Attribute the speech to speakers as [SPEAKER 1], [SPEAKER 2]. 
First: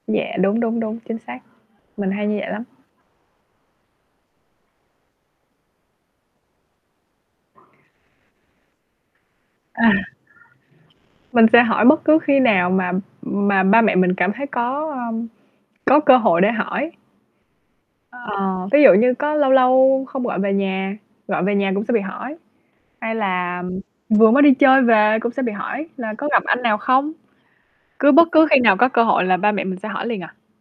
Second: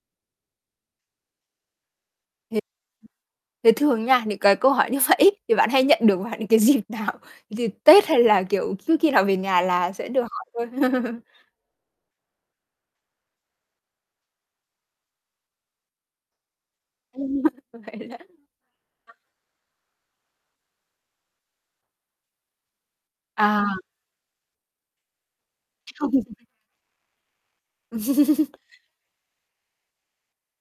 [SPEAKER 1] Dạ. Đúng, đúng, đúng, chính xác. Mình hay như vậy
[SPEAKER 2] Thì
[SPEAKER 1] lắm.
[SPEAKER 2] thế thường nha, những cái câu hỏi như vậy ấy, thì bạn hay nhận được vào những cái dịp nào? Dịp Tết hay là, kiểu, cứ khi nào về nhà
[SPEAKER 1] À!
[SPEAKER 2] là sẽ được hỏi thôi?
[SPEAKER 1] Mình sẽ hỏi bất cứ khi nào mà mà ba mẹ mình cảm thấy có, à, có cơ hội để hỏi.
[SPEAKER 2] Ừm. Vậy hả?
[SPEAKER 1] Ờ, ví dụ như có lâu lâu không gọi về nhà, gọi về nhà cũng sẽ bị hỏi. Hay là
[SPEAKER 2] À!
[SPEAKER 1] vừa mới đi chơi về cũng sẽ bị hỏi là
[SPEAKER 2] Không.
[SPEAKER 1] có gặp anh nào không? Cứ bất cứ khi nào có cơ hội là ba mẹ mình sẽ hỏi liền à.